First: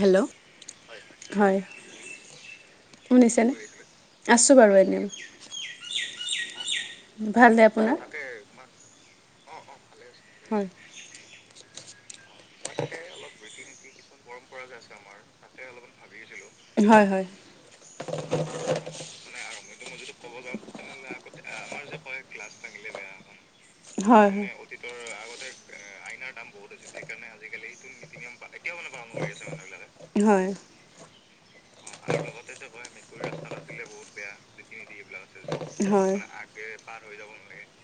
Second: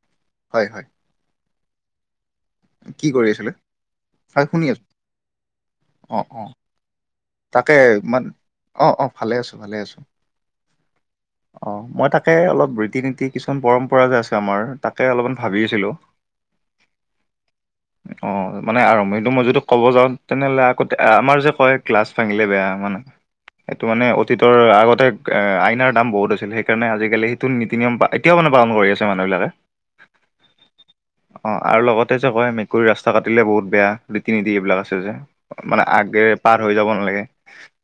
Hello. হয় হয়। হয়। কি কৰি আছিলে? শুনিছেনে? হয়, আছোঁ শুনি বাৰু এনেই। অ', অ'। ভালনে তাকে আপোনাৰ ইমান, অ অ ভালে আছো ভালে আছো। হয়। অ মই তাক তাকে অলপ ৰীতি নীতি কিছুমান পৰম্পৰা যে আছে আমাৰ তাকে অলপমান ভাবি আছিলোঁ। হয় হয়। অ মানে আৰম্ভণিটো মই যদি ক'ব যাওঁ তেনেহ'লে আকৌ আমাৰ যে কয়- ক্লাছ ভাঙিলে বেয়া মানে, সেইটো মানে হয় হয় অতীতৰ আগতে- আইনাৰ দাম বহুত হৈছিল সেইকাৰণে আজিকালি সেইটো নীতি নিয়ম- কিয় মানে পালন কৰি আছে মানুহবিলাকে? মানুহবিলাকে অ আৰু লগতে যে হয় মেকুৰীৰ ৰাস্তা কাটিলে বহুত বেয়া ৰীতি নীতি এইবিলাক আছে যে। মানে আগেৰে পাৰ হৈ যাব নালাগে।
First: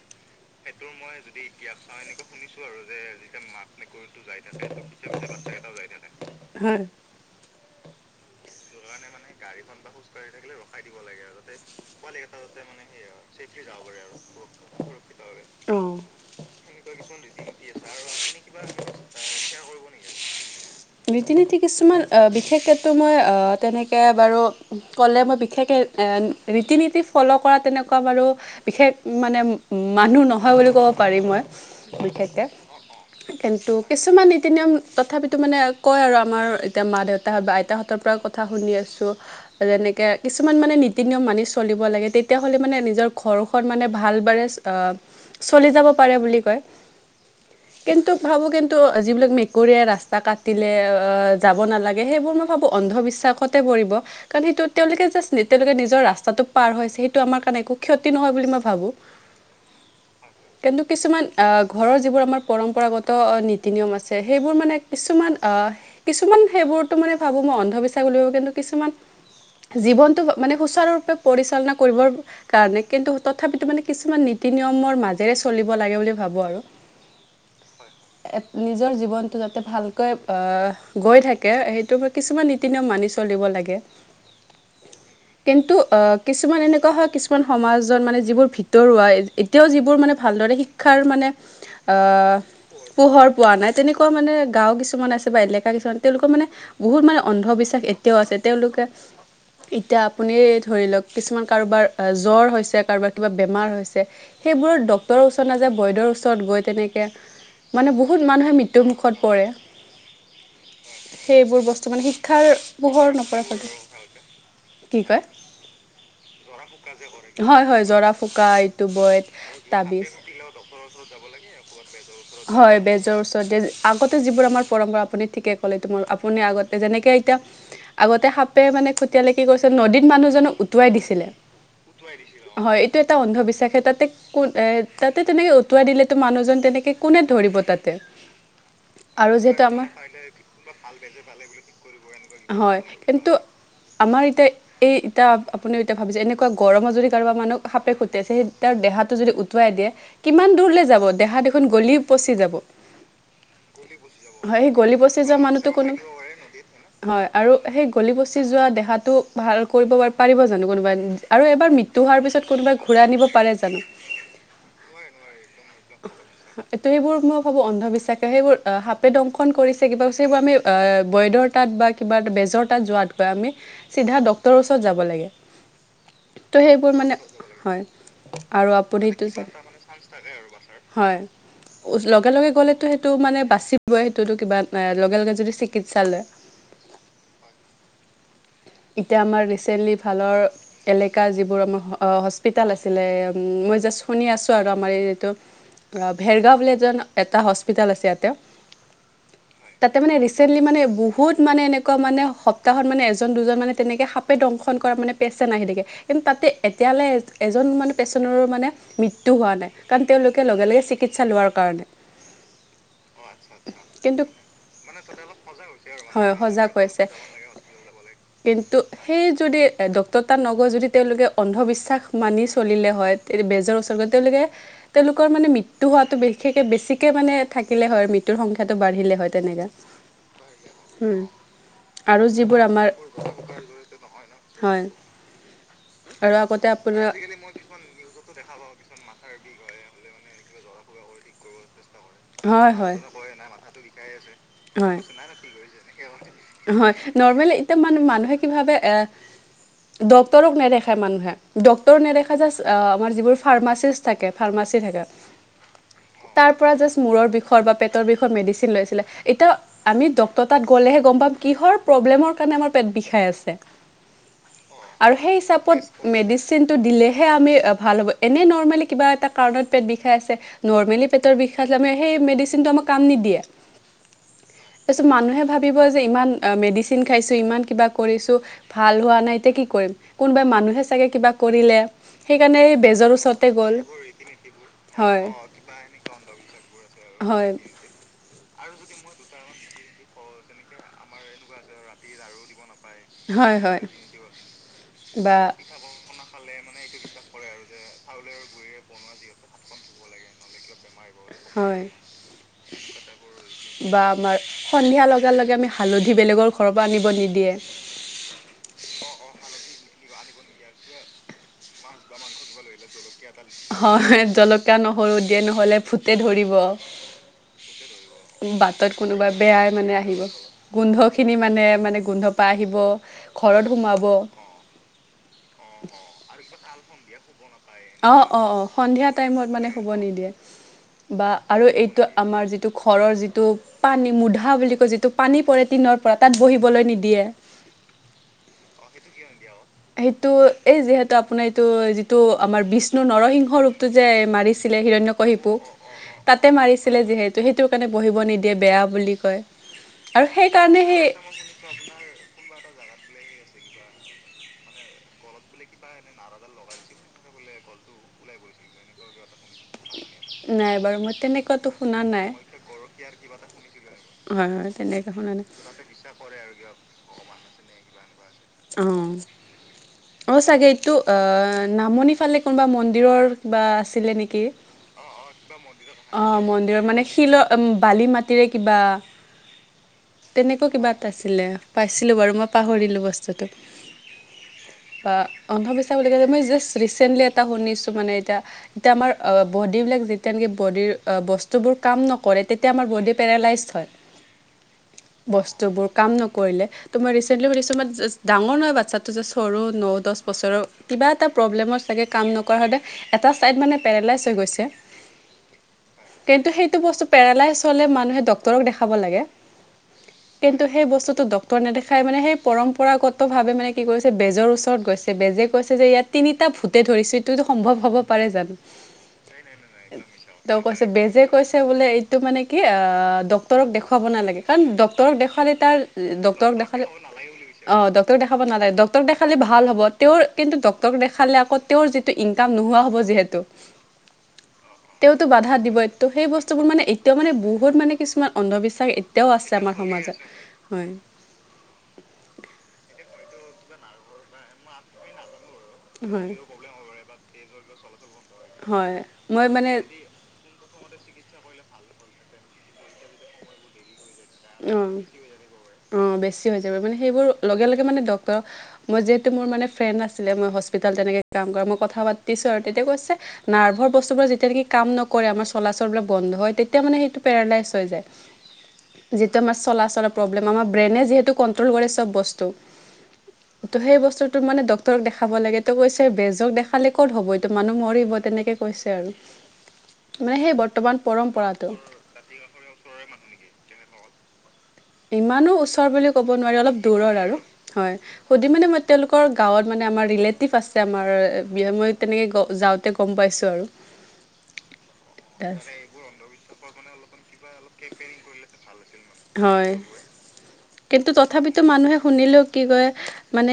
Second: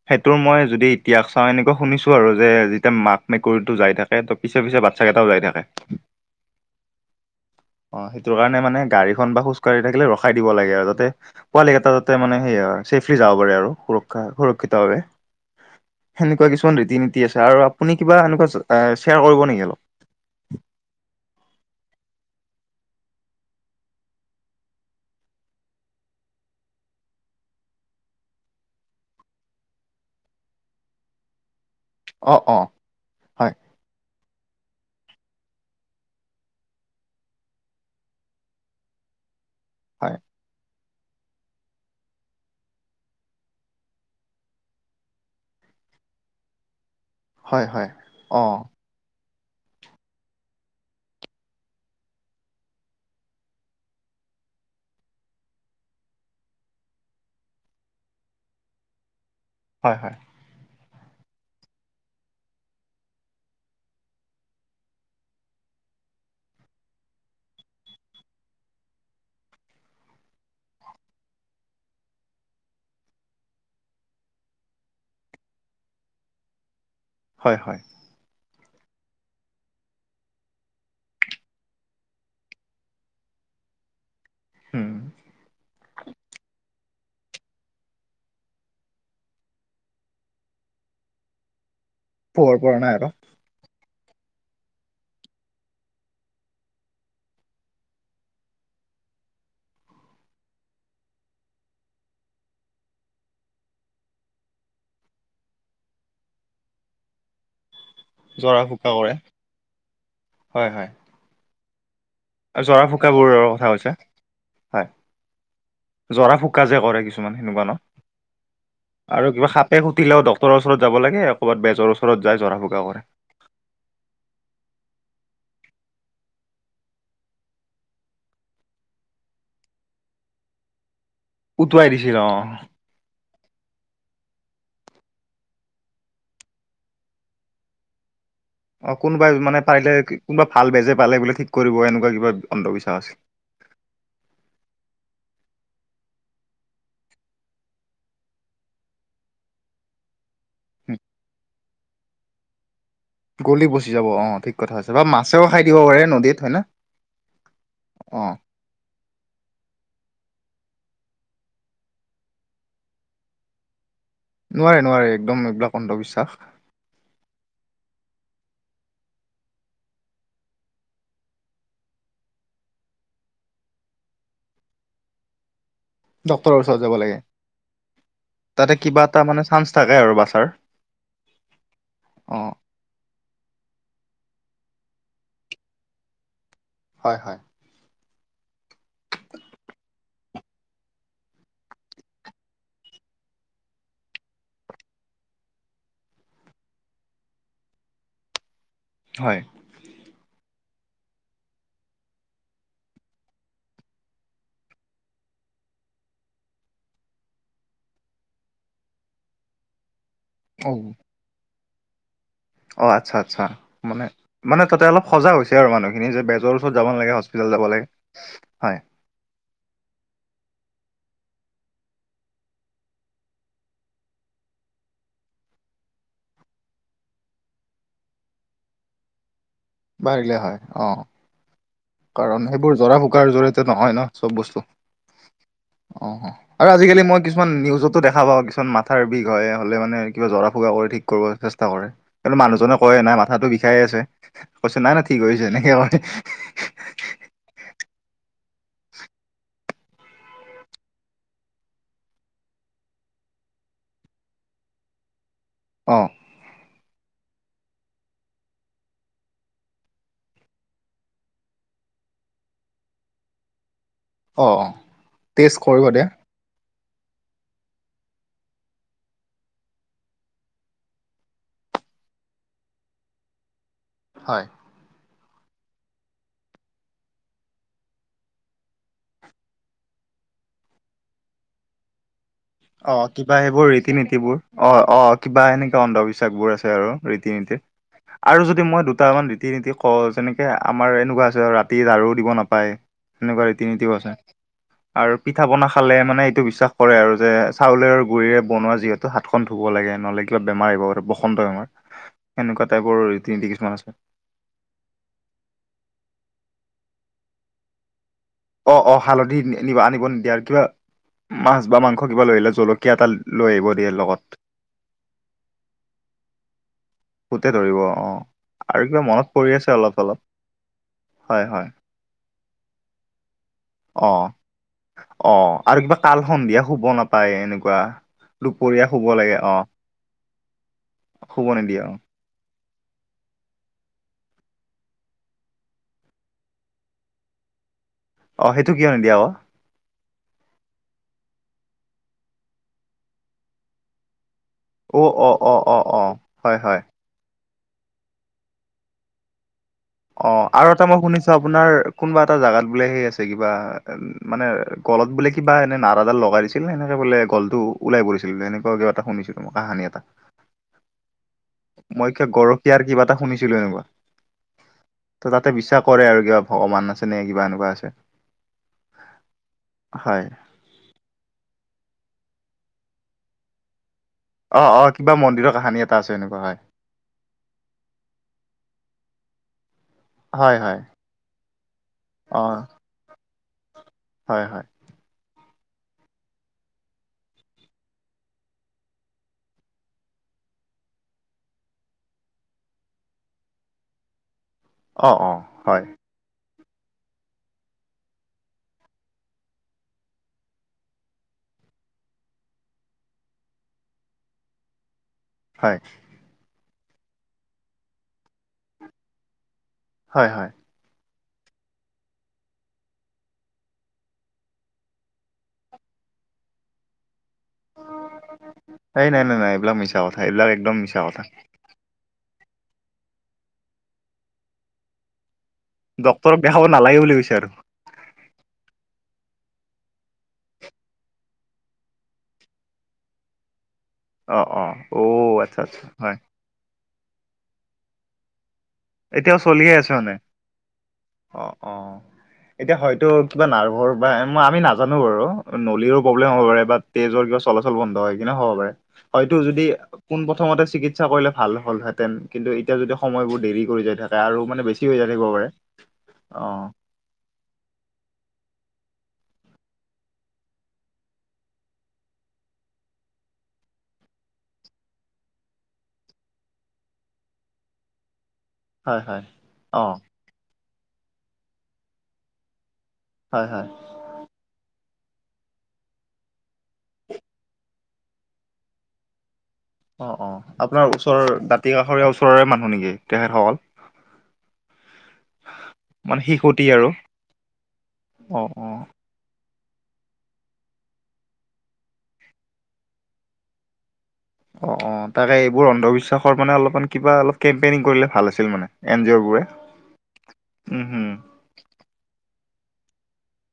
সেইটোৰ মই যদি ইতিয়াস চাই এনেকুৱা শুনিছো আৰু যেতিয়া মাক মেকুৰীতো যাই থাকে- তাক ত পিছে পিছে বাচ্ছা কেইটাও যাই থাকে, হয় অ- সেইটো কাৰণে মানে গাড়ীখন বা খোজ কাঢ়ি থাকিলে ৰখাই দিব লাগে আৰু যাতে- পোৱালি কেইটা যাতে মানে সেই ছেফলি যাব পাৰে আৰু সুৰক্ষা সুৰক্ষিতভাৱে। অ সেনেকুৱা কিছুমান ৰীতি নীতি আছে, আৰু আপুনি কিবা এনেকুৱা শ্বেয়াৰ কৰিব নেকি আৰু? ৰীতি নীতি কিছুমান আহ বিশেষকেতো মই আহ- তেনেকৈ বাৰু ক'লে মই বিশেষকে ৰীতি নীতি ফলৰ কৰা তেনেকুৱা বাৰু। বিশেষ মানে, মানুহ নহয় বুলি ক'ব পাৰিম মই, অ' বিশেষকে। অ' হয় কিন্তু কিছুমান নীতি-নিয়ম তথাপিতো, মানে কয় আৰু আমাৰ এতিয়া মা-দেউতা বা আইতাহঁতৰ পৰা কথা শুনি আছো, যেনেকে হয় কিছুমান মানে নীত ৰীতি- নীতি মানি চলিব লাগে, তেতিয়াহ'লে মানে নিজৰ ঘৰখন মানে ভাল বাৰে চলি যাব পাৰে বুলি কয়, হয় হয় কিন্তু অ' ভাবো কিন্তু, যিবিলাক মেকাপ মেকুৰীয়ে ৰাস্তা কাটিলে, যাব নালাগে, সেইবোৰ মই ভাবোঁ অন্ধবিশ্বাসতে পৰিব। কাৰণ সেইটো তেওঁলোকে‌ জাষ্ট, তেওঁলোকে নিজৰ ৰাস্তাটো পাৰ হৈছে, সেইটো আমাৰ কাৰণে একো ক্ষতি নহয় বুলি মই ভাবোঁ। হয়, হয়। কিন্তু কিছুমান, আ, ঘৰৰ যিবোৰ আমাৰ পৰম্পৰাগত নীতি- নিয়ম আছে সেইবোৰ মানে। কিছুমান আহ, কিছুমান সেইবোৰতো মানে ভাবো মই অন্ধবিশ্বাস বুলি ভাবো কিন্তু কিছুমান জীৱনটো মানে, সুচাৰুৰূপে পৰিচালনা কৰিবৰ। কাৰণে কিন্তু তথাপিতো মানে, কিছুমান নীতি-নিয়মৰ মাজেৰে চলিব লাগে বুলি ভাবো আৰু। হয়, হয়। এই, নিজৰ-জীৱনটো যাতে ভালকৈ আহ, গৈ থাকে সেইটো কিছুমান মানি চলিব লাগে, উম। কিন্তু অ, কিছুমান এনেকুৱা হয়, কিছুমান। কিছুমান সমাজত মানে যিবোৰ ভিতৰুৱা, এতিয়াও যিবোৰ মানে ভালদৰে শিক্ষাৰ মানে। আ, পোহৰ পৰা নাই আৰু পোহৰ পোৱা নাই, তেনেকুৱা মানে গাওঁ কিছুমান আছে, বা এলেকা কিছুমান, তেওঁলোকৰ মানে বহুত মানে। অন্ধবিশ্বাস এতিয়াও আছে, তেওঁলোকে। এতিয়া আপুনি ধৰি লওক, কিছুমান কাৰোবাৰ জ্বৰ হৈছে, কাৰোবাৰ কিবা বেমাৰ হৈছে। সেইবোৰত ডক্টৰৰ ওচৰত নাযায়, বয়দৰ ওচৰত গৈ তেনেকে, মানে বহু। বহুত মানুহে জৰা ফুকা কৰে মৃত্যুমুখত পৰে। হয় হয়। সেইবোৰ বস্তু মানে শ শিক্ষাৰ জৰা পোহৰ ফুকাবোৰৰ নপৰে, কথা ফালে। কৈছে হয় কি কয়? জৰা ফুকা যে কৰে কিছুমান সেনেকুৱা হয়, ন? হয়, জৰা ফুকা, এইটো আৰু কিবা সাপে বিয়-তাৰপিছত খুটিলেও ডক্তৰৰ ওচৰত যাব লাগে ক'ৰবাত বেজৰ ওচৰত যায় জৰা হয়, ফুকা কৰে বেজৰ ওচৰতে আগতে যিবোৰ আমাৰ পৰম্পৰা, আপুনি ঠিকে ক'লে, তোমাৰ আপুনি আগতে যেনেকে তাকে এতিয়া, আগতে সাপে, মানে খতিয়ালে কি কৰিছিলে, নদীত মানুহজনক উটুৱাই দিছিলে। উটুৱাই দিছিল অ হয়, এইটো এটা অন্ধবিশ্বাসে তাতে। কোন এ, তাতে তেনেকে উটুৱাই দিলেতো, মানুহজন তেনেকে কোনে ধৰিব তাতে। অ, কোনোবাই আৰু মানে যিহেতু আমাৰ পাৰিলে, কোনোবা ভাল বেজে পালে বোলে ঠিক কৰিব, এনেকুৱা কিবা হয় অন্ধবিশ্বাস আছে। কিন্তু আমাৰ, এতিয়া। এই এতিয়া আপুনি এতিয়া ভাবিছে, এনেকুৱা গৰমত যদি কাৰোব মানুহ সাপে খুটিয়াইছে, সেই তেওঁৰ দেহাটো যদি উটুৱাই দিয়ে, কিমান দূৰলৈ যাব দেহা দেখোন গলি-পচি যাব। গলি-পচি যাব অ, ঠিক হয় সেই কথা কৈছা, গলি বা পচি যোৱা মাছেও খাই মানুহটো দিব কোনো পাৰে নদীত হয় না? হয়, আৰু সেই অ গলি-পচি যোৱা দেহাটো ভাল কৰিব পাৰিব জানো কোনোবাই, আৰু এবাৰ মৃত্যু হোৱাৰ পিছত কোনোবাই ঘূৰাই আনিব পাৰে জানো। নোৱাৰে, নোৱাৰে একদম এইবিলাক অন্ধবিশ্বাস। ত, সেইবোৰ মই ভাবো, অন্ধবিশ্বাস। সেইবোৰ সাপে দংশন কৰিছে কিবা সেইবোৰ আমি বৈদৰ তাত বা কিবা এটা বেজৰ তাত যোৱাতকৈ আমি, চিধা ডক্তৰৰ ওচৰত যাব লাগে। ত, ডক্তৰৰ ওচৰত সেইবোৰ যাব মানে, লাগে হয়। তাতে আৰু কিবা এটা আপনিটো মানে চান্স থাকে আৰু বাচাৰ হয়, লগে অ লগে গ'লেতো টো, মানে বাচিবই সেইটোতো কিবা ন, লগে লগে যদি চিকিৎসালয়। হয়, হয়। এতিয়া আমাৰ ৰিচেণ্টলি, ভালৰ। এলেকা যিবোৰ, আমাৰ হস্পিতাল আছিলে, মই জাষ্ট শুনি আছোঁ আৰু আমাৰ এইটো। ভেৰগাঁও বুলি এজন এটা হস্পিতাল আছে ইয়াতে। হয়। তাতে মানে ৰিচেণ্টলি মানে বহুত মানে এনেকুৱা মানে সপ্তাহত মানে এজন দুজন। মানে তেনেকৈ সাপে দংশন কৰা মানে পেচন আহি থাকে। কিন্তু তাতে এতিয়ালৈ এজন মানে পেচেণ্টৰ মানে মৃত্যু হোৱা নাই। কাৰণ তেওঁলোকে অ লগে লগে চিকিৎসা লোৱাৰ কাৰণে। অ আচ্ছা আচ্ছা মানে কিন্তু মানে তাতে অলপ সজাগ হৈছে। আৰু মানুহখিনি যে হয় বেজৰ সজাগ ওচৰত যাব হৈছে নালাগে সচ যাব লাগে। কিন্তু হয় সেই যদি ডক্টৰতাত নগৈ যদি তেওঁলোকে অন্ধবিশ্বাস মানি চলিলে হয়। বেজৰ ওচৰত তেওঁলোকে তেওঁলোকৰ মানে মৃত্যু হোৱাটো বিশেষকে বেছিকে মানে থাকিলে হয় মৃত্যুৰ সংখ্যাটো বাঢ়িলে হয়। তেনেকে। বাঢ়িলে হয়। অ। আৰু কাৰণ যিবোৰ সেইবোৰ আমাৰ জৰা জৰিয়তে নহয় ন চব বস্তু। হয় অ আগতে আৰু আজিকালি আপোনাৰ মই কিছু কিছুমান নিউজতো দেখা পাওঁ কিছুমান মাথাৰ বিষ হয়। হ'লে মানে কিবা জৰা ফুকা কৰি ঠিক কৰিব চেষ্টা কৰে। কৰে। মানুহজনে কয় নাই মাথাটো বিষাইে আছে। কৈছে নাই মই নাই ঠিক হৈছে এনেকে কয়। হয় নৰ্মেলি এতিয়া মানু মানুহে কি ভাবে ডক্টৰক নেদেখায় মানুহে ডক্তৰক নেদেখা জাষ্ট আমাৰ যিবোৰ ফাৰ্মাচিষ্ট থাকে ফাৰ্মাচী থাকে অ। তাৰ পৰা জাষ্ট মূৰৰ বিষৰ বা পেটৰ বিষত মেডিচিন লৈছিলে এতিয়া আমি ডক্টৰ তাত গ'লে হে কিহৰ কাৰনত পেট বিষাই আছে। অ অ আৰু সেই টেষ্ট কৰিব দে হিচাপত মেডিচিন চিনটো দিলেহে আমি ভাল হ'ব। এনেই নৰ্মেলি কিবা এটা কাৰণত পেট বিষাই আছে নৰ্মেলি পেটৰ বিষত সেই মেডিচিনটো আমাক কাম নিদিয়ে। হয়। তাৰপিছত মানুহে ভাবিব যে ইমান মেডিচিন খাইছোঁ ইমান কিবা কৰিছোঁ ভাল হোৱা নাই এতিয়া কি কৰিম কোনোবাই মানুহে চাগে কিবা কৰিলে। সেইকাৰণে এই অ বেজৰ কিবা ওচৰতে এইবোৰ গ'ল ৰীতি-নীতি বোৰ অ অ হয় হয় হয় হয় কিবা এনেকে এনেকুৱা অন্ধবিশ্বাস বোৰ আছে অন্ধবিশ্বাসবোৰ আৰু ৰীতি-নীতিত। ৰীতি আৰু যদি মই দুটামান ৰীতি-নীতি কওঁ যেনেকে আমাৰ এনেকুৱা আছে ৰাতি লাৰু দিব নাপায়। সেনেকুৱা নীতি ৰীতি-নীতিও ৰীতি আছে। নীতিবোৰ আৰু বা পিঠা-পনা পিঠা খালে মানে এইটো বিশ্বাস কৰে আৰু যে চাউলৰ গুৰিৰে বনোৱা যিহেতু হাতখন ধুব লাগে। নহ'লে কিবা বেমাৰ আহিব। বসন্তই আমাৰ হয় এনেকুৱা টাইপৰ ৰীতি-নীতি কিছুমান আছে। বা আমাৰ সন্ধিয়া লগা লগে আমি হালধি বেলেগৰ ঘৰৰ পৰা আনিব নিদিয়ে। অ অ হালধি নিব আনিব নিদিয়া আৰু কিবা মাছ বা মাংস কিবা লৈ আহে জলকীয়া। এটা লৈ আহিব দিয়ে লগত হয় জলকীয়া-নহৰু দিয়ে নহলে ভূতে ধৰিব। ভূতে ধৰিব অ। আৰু বাটত কিবা কোনোবা মনত পৰি বেয়াই আছে মানে অলপ অলপ আহিব। গোন্ধখিনি হয় মানে হয় মানে গোন্ধপাই আহিব ঘৰত সোমাব অ অ আৰু কিবা কাল সন্ধিয়া শুব নাপ অ অ অ সন্ধিয়া লাগে টাইমত অ মানে শুব নিদিয়ে। বা শুব আৰু নিদিয়ে অ এইটো আমাৰ যিটো ঘৰৰ যিটো পানী মুধা বুলি কয় যিটো পানী পৰে টিনৰ পৰা তাত বহিবলৈ নিদিয়ে। অ সেইটো কিয় নিদিয়ে আকৌ। সেইটো, এই যিহেতু আপোনাৰ এইটো যিটো, আমাৰ বিষ্ণু নৰসিংহ ৰূপটো যে মাৰিছে অ হিৰণ্য অ অ কশিপু, অ অ তাতে হয় হয় মাৰিছিলে যিহেতু, সেইটো কাৰণে বহিব নিদিয়ে বেয়া বুলি কয়। অ, আৰু সেইকাৰণে এটা মই সেই শুনিছো আপোনাৰ কোনোবা এটা জাগাত বোলে সেই আছে কিবা মানে গলত বোলে কিবা এনে নাৰাডাল লগাই দিছিলে, এনেকে বোলে গলটো ওলাই পৰিছিল তেনেকুৱা কিবা এটা শুনিছিলো। কাহানি এটা, নাই বাৰু মই তেনেকুৱাতো শুনা মই কিবা নাই গৰখীয়াৰ কিবা এটা শুনিছিলো এনেকুৱা। শুনিছিলোঁ আৰু। হয়, হয়। তেনেকে ত' শুনা নাই তাতে বিশ্বাস কৰে আৰু কিবা ভগৱান আছে নে, কিবা এনেকুৱা আছে। অ। হয় অ, চাগে এইটো অ, নামনি ফালে কোনোবা মন্দিৰৰ বা আছিলে নেকি? অ, অ। কিবা মন্দিৰৰ কাহিনী এটা আছে অ এনেকুৱা হয়। মন্দিৰৰ মানে শিলত বালি মাটিৰে কিবা হয় তেনেকুৱা হয় কিবা এটা আছিলে, পাইছিলোঁ বাৰু, অ মই পাহৰিলোঁ বস্তুটো। হয়, হয়। অন্ধবিশ্বাস বুলি কলে, মই জাষ্ট ৰিছেণ্টলি এটা শুনিছোঁ মানে এতিয়া, এতিয়া আমাৰ বডিবিলাক যেতিয়ানেকি বডিৰ বস্তুবোৰ কাম নকৰে, তেতিয়া আমাৰ বডি পেৰালাইজ হয়। [inaudible] অ হয় বস্তুবোৰ কাম নকৰিলে ত' মই ৰিচেণ্টলি সুধিছোঁ মই, ডাঙৰ নহয় বাচ্ছাটো যে চৰু ন, দহ বছৰৰ, কিবা এটা প্ৰব্লেমত চাগে কাম নকৰা হ'লে, এটা ছাইড মানে পেৰেলাইজ হৈ গৈছে। হয়। কিন্তু সেইটো বস্তু পেৰালাইজ হলে মানুহে ডাক্তৰক দেখাব লাগে। হয় হয় কিন্তু সেই বস্তুটো ডক ত্তৰ নদেখাই মানে সেই, পৰম্পৰাগতভাৱে মানে কি কৰিছে, বেজৰ ওচৰত গৈছে। বেজে কৈছে যে ইয়াত তিনিটা ভূতে ধৰিছে, এইটো, এইটো সম্ভৱ হ'ব পাৰে জানো? হেই নাই, নাই, নাই, এইবিলাক মিছা কথা, এইবিলাক তেওঁ একদম কৈছে মিছা কথা। বেজে কৈছে বোলে এইটো মানে কি অ, ডাক্তৰক দেখুৱাব নালাগে, কাৰণ ডাক্তৰক দেখুৱালে তাৰ ডক্তৰক ডাক্তৰক দেখাব দেখালে নালাগে বুলি কৈছে আৰু অ, ডাক্তৰক দেখাব নালাগে, ডাক্তৰক দেখালে ভাল হ'ব, তেওঁৰ কিন্তু ডাক্তৰক দেখালে আকৌ তেওঁৰ যিটো ইনকাম, নোহোৱা হ'ব যিহেতু অ, অ। অ তেওঁটো বাধা আচ্ছা আচ্ছা দিবই, ত' হয় সেই বস্তুবোৰ মানে এতিয়াও মানে বহুত মানে কিছুমান অন্ধবিশ্বাস এতিয়াও আছে আমাৰ সমাজত, হয়। অ, অ। এতিয়া হয়টো কিবা নাৰ্ভৰ বা মই আমি নাজানো বাৰু। নলীৰো প্ৰব্লেম হয় হ'ব পাৰে, বা তেজৰ কিবা চলাচল বন্ধ হৈ কিনেও হ'ব পাৰে। হয় হয়টো মই যদি মানে পোনপ্ৰথমতে চিকিৎসা কৰিলে ভাল হ'লহেঁতেন, কিন্তু এতিয়া যদি সময়বোৰ দেৰি কৰি যায় তাহ তে আৰু মানে বেছি অঁ হৈ যায় থাকিব পাৰে, অঁ অ। বেছি হৈ যাব মানে সেইবোৰ লগে, লগে মানে ডাক্তৰক মই যিহেতু, মোৰ মানে ফ্ৰেণ্ড আছিলে মই হস্পিতল তেনেকে কাম কৰা, মই কথা পাতিছোঁ আৰু তেতিয়া কৈছে নাৰ্ভাৰ বস্তুবোৰ যেতিয়া নেকি কাম নকৰে, আমাৰ চলাচলবিলাক বন্ধ হয়, তেতিয়া মানে সেইটো পেৰালাইজ হৈ যায়। হয় হয়। যিটো আমাৰ অ চলা চলৰ প্ৰব্লেম, আমাৰ ব্ৰেইনে যিহেতু কন্ট্ৰল কৰে চব বস্তু হয় হয় ত' সেই বস্তু টো মানে ডাক্তৰক দেখাব লাগে ত' কৈছে, বেজক দেখালে ক'ত হ'ব এইটো, মানুহ মৰিব তেনেকে কৈছে আৰু। অ, অ। মানে সেই বৰ্তমান আপোনাৰ ওচৰৰ পৰম্পৰাটো দাঁতি কাষৰীয়া ওচৰৰে মানুহ নেকি, তেখেতসকল? ইমানো ওচৰ বুলি মানে ক'ব নোৱাৰি, শিশুটি অলপ দূৰৰ আৰু হয়। অ সুধি অ মানে মই তেওঁলোক গাঁৱত মানে আমাৰ ৰিলেটিভ আছে আমাৰ বিয়া মই তেনেকৈ যাওঁতে গম পাইছোঁ আৰু। [inaudible] অ', অ', তাকে এইবোৰ অন্ধবিশ্বাসৰ মানে অলপমান কিবা অলপ কেম্পেইনিং কৰিলে ভাল আছিল মানে। এন জি অ' বোৰে। হয় কিন্তু তথাপিতো মানুহে শুনিলেও কি কয় মানে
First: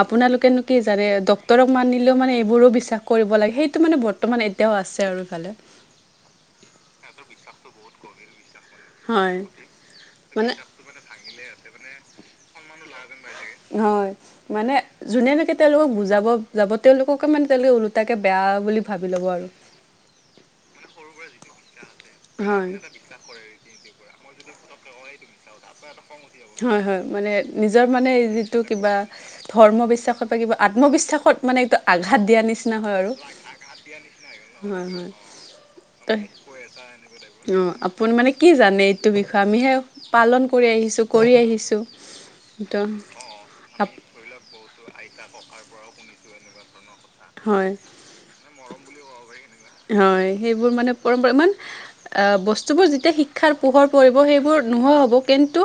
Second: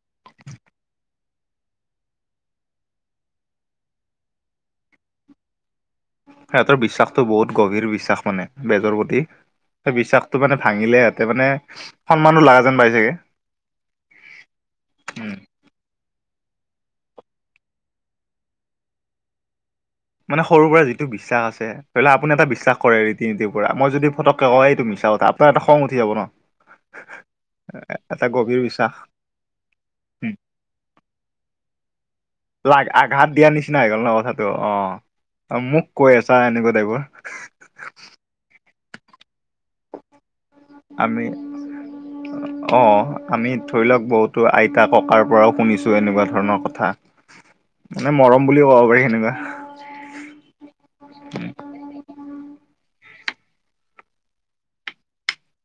আপোনালোকেনো কি জানে ডক্তৰক মানিলেও মানে এইবোৰো বিশ্বাস কৰিব লাগে সেইটো মানে বৰ বৰ্তমান এতিয়াও আছে আৰু ইফালে। সিহঁতৰ বিশ্বাসতটো বহুত গভীৰ বিশ্বাস মানে বেজৰ প্ৰতি হয় সেই বিশ্বাসতটো মানে ভাঙিলেহত ত মানে সন্মানো লাগা যেন পাই চাগে। হয় মানে। যোনে লৈকে তেওঁলোকক বুজাব যাব তেওঁলোককে মানে তেওঁলোকে ওলোটাকে বেয়া বুলি ভাবি ল'ব আৰু। মানে সৰুৰ পৰা যিটো বিশ্বাস আছে ধৰি ললে আপুনি এটা হয় বিশ্বাস কৰে। তিনিটিৰ পৰা ম ই যদি ফটকৈওঁ এই তো মিছা কথা। আপোনাৰ এটা খং উঠি যাব ন হয়, হয় মানে নিজৰ মানে এটা যিটো গভীৰ বিশ্বাস কিবা ধৰ্ম বিশ্বাসত কিবা আত্মবিশ্বাসত মানে এইটো আঘাত দিয়া নিচনা লা আঘাত দিয়া নিচিনা হৈ গ'ল নহ কথাটো হয়, হয়। অ', মোক কৈ আছা এনেকুৱা টাইপৰ আপ মানে কি জানে এইটো বিষয়ে আমিহে পালন কৰি আহিছোঁ, আমি কৰি আহিছোঁ অ ত আমি ধৰি লওঁক আপ- বহুতো আইতা ককাৰ পৰাও শুনিছোঁ এনেকুৱা ধৰণৰ কথা হয়, মানে মৰম বুলিুলও কব পাৰি সেনেকুৱা হয় সেইবোৰ মানে পৰম্পৰা ইমান আহ বস্তুবোৰ যেতিয়া শিক্ষাৰ পোহৰ পৰিব সেইবোৰ নোহোৱা হ'ব কিন্তু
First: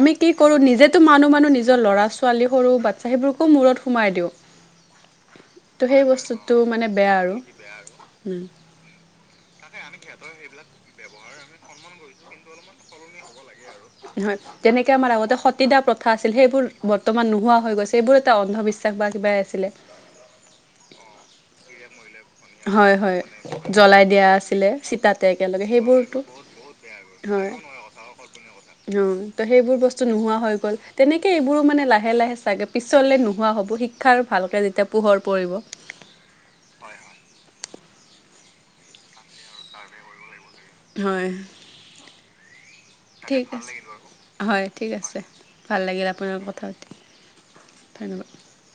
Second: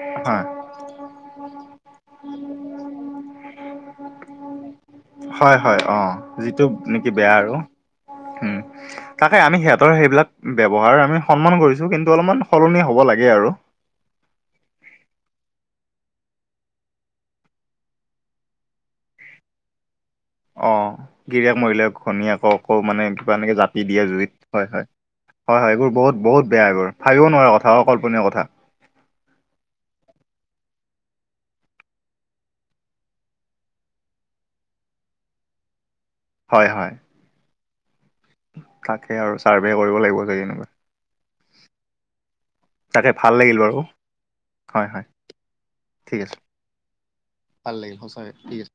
আমি কি হয় কৰোঁ নিজেতো মানু, মানু নিজৰ ল'ৰা ছোৱালী সৰু বাচ্ছা সেইবোৰকো মূৰত সোমাই দিওঁ। হয়, হয় ত' সেই অ', বস্তুটো যিটো মানে নেকি বেয়া আৰু উম। তাকে আমি সিহঁতৰ সেইবিলাক ব্যৱহাৰ আমি সন্মান কৰিছোঁ কিন্তু অলপমান সলনি হ'ব লাগে আৰু। নহয়। যেনেকে আমাৰ আগতে সতীদা প্ৰথা আছিল সেইবোৰ বৰ্তমান নোহোৱা হৈ গৈছে সেই বোৰ এটা অন্ধবিশ্বাস বা কিবাই আছিলে। অ', গিৰিয়ক মৰিলে ঘৈনীয়েক আকৌ হয় মানে হয় কিবা এনেকৈ জাতি দিয়ে জ্বলাই দিয়া জুইত হয়, আছিলে হয়, হয়, চিতাতে একেলগে হয় এইবোৰ সেইবোৰতো বহুত বহুত বেয়া এইবাৰ। ভাবিব হয় নোৱাৰা কথা অ', কল্পনীয় কথা। অ', তো সেইবোৰ বস্তু নোহোৱা হৈ গ'ল তেনেকৈ এইবোৰো মানে লাহে, লাহে চাগে পিছলৈ নোহোৱা হ'ব গৈ। শিক্ষাৰ ভালকে যেতিয়া পোহৰ পৰিব। হয়, হয়। তাকে আৰু চাৰ্ভে কৰিব লাগিব যে এনেকুৱা। হয় তাকে ভাল ঠিক লাগিল আছে, বাৰু হয় ঠিক আছে। ভাল লাগিল ঠিক আপোনাৰ আছে। লগত কথা পাতি। ভাল লাগিল ধন্যবাদ সঁচাকৈ ঠিক আছে।